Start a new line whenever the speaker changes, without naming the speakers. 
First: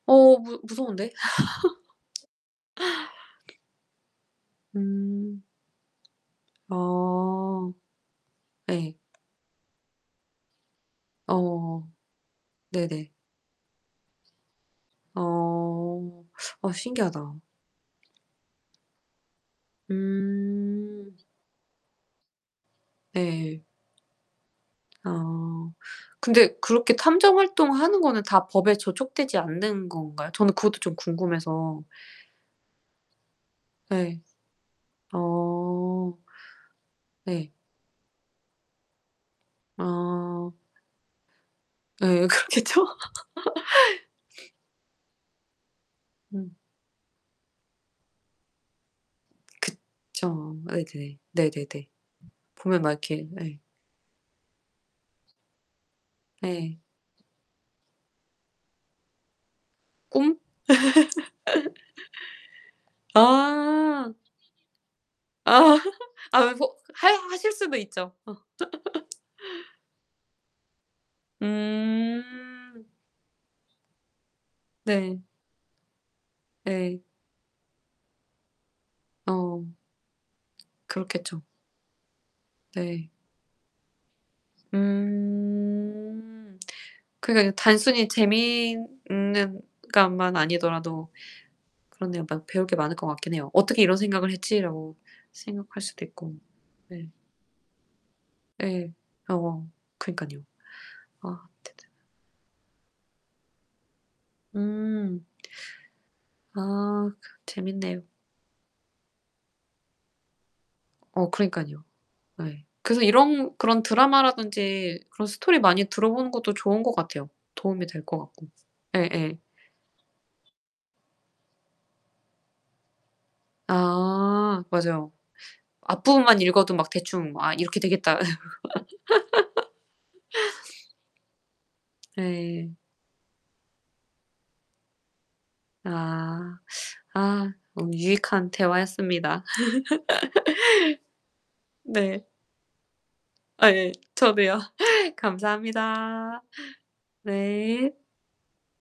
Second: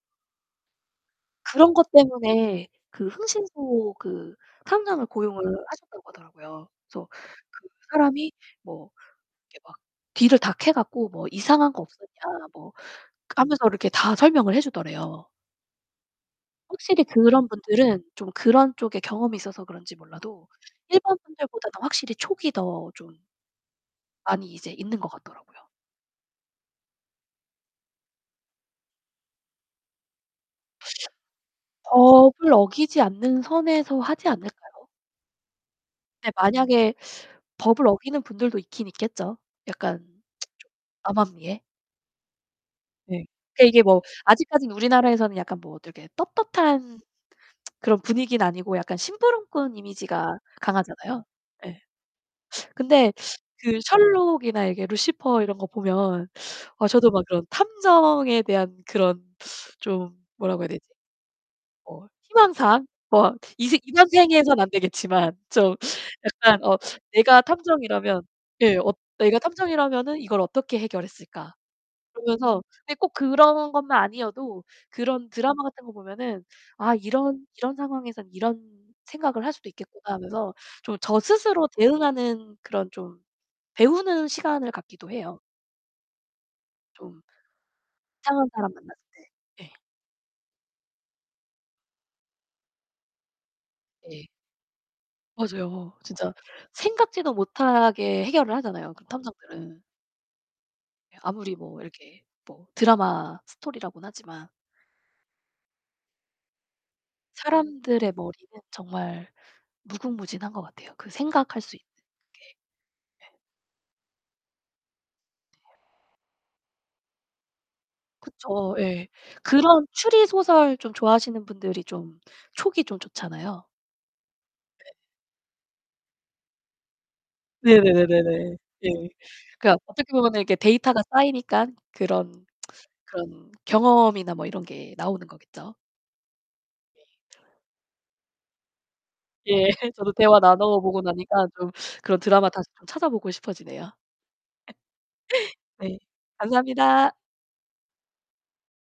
어, 무 무서운데.
그런 것 때문에 그 흥신소 그 탐정을
음.
고용을 하셨다고 하더라고요. 그래서 그
어.
사람이 뭐
예.
이렇게 막 뒤를 다 캐 갖고 뭐 "이상한 거
어.
없었냐?" 뭐
네네.
하면서 이렇게 다 설명을 해 주더래요.
어. 어,
확실히
신기하다.
그런 분들은 좀 그런 쪽에 경험이 있어서 그런지 몰라도
음.
일반 분들보다 더 확실히 촉이 더 좀
네.
많이 이제 있는 거 같더라고요.
아. 근데 그렇게 탐정 활동하는 거는 다 법에 저촉되지 않는 건가요? 저는 그것도 좀 궁금해서.
법을 어기지 않는 선에서
네.
하지 않을까요?
어.
근데 만약에
네.
법을 어기는 분들도 있긴 있겠죠. 약간
아.
좀 암암리에.
네, 그렇겠죠.
네. 그러니까 이게 뭐 아직까지는 우리나라에서는 약간 뭐 되게
음.
떳떳한 그런 분위기는 아니고 약간 심부름꾼 이미지가
그쵸. 예 네네.
강하잖아요. 예.
네네네. 보면 막
근데
이렇게 네.
그 셜록이나 이게 루시퍼 이런 거 보면
예.
어 저도 막 그런 탐정에 대한 그런 좀
꿈?
뭐라고 해야 되지? 어, 희망 사항? 뭐 이 새 이번
아.
생에서는 안 되겠지만
아.
좀
아
약간
[unintelligible]
어,
하야
내가
하실 수도 있죠.
탐정이라면
어.
예, 엇 '내가 탐정이라면은 이걸 어떻게 해결했을까?' 그러면서
음.
근데 꼭 그런 것만 아니어도
네.
그런 드라마 같은 거 보면은 '아,
예.
이런 이런 상황에선 이런 생각을 할
어.
수도 있겠구나.' 하면서 좀 저
그렇겠죠.
스스로 대응하는 그런
네.
좀 배우는 시간을 갖기도 해요.
음.
좀
그러니까 이거 단순히
이상한 사람 만났을
재미있는
때. 네.
것만 아니더라도 그런데 막 배울 게 많을 거 같긴 해요. '어떻게 이런
네.
생각을 했지.'라고 생각할
맞아요.
수도
진짜
있고, 네.
생각지도 못하게 해결을 하잖아요,
예.
그
아 뭐.
탐정들은.
그니깐요 아,
아무리 뭐
대단
이렇게 뭐 드라마 스토리라고는 하지만.
음. 아 그 재밌네요.
사람들의 머리는 정말 무궁무진한 것 같아요, 그
어,
생각할 수
그러니깐요.
있는 게.
예. 그래서
예.
이런 그런 드라마라든지 그런 스토리 많이 들어보는 것도 좋은 것 같아요. 도움이 될 것 같고,
그쵸. 예.
예예.
그런 추리 소설 좀 좋아하시는 분들이 좀 촉이 좀 좋잖아요.
아
네.
맞아요. 앞부분만 읽어도 막 대충 뭐 '아, 이렇게
네네 네네
되겠다.'
네. 네. 그러니까 어떻게 보면은 이렇게 데이터가 쌓이니까 그런
예.
그런 경험이나 뭐 이런 게 나오는 거겠죠.
아.
네 [unintelligible]
아, 너무 유익한 대화였습니다.
예, 저도 대화 나눠 보고 나니까 좀 그런
네.
드라마 다시 좀 찾아보고
아
싶어지네요.
예. 저도요.
네,
감사합니다.
감사합니다.
네.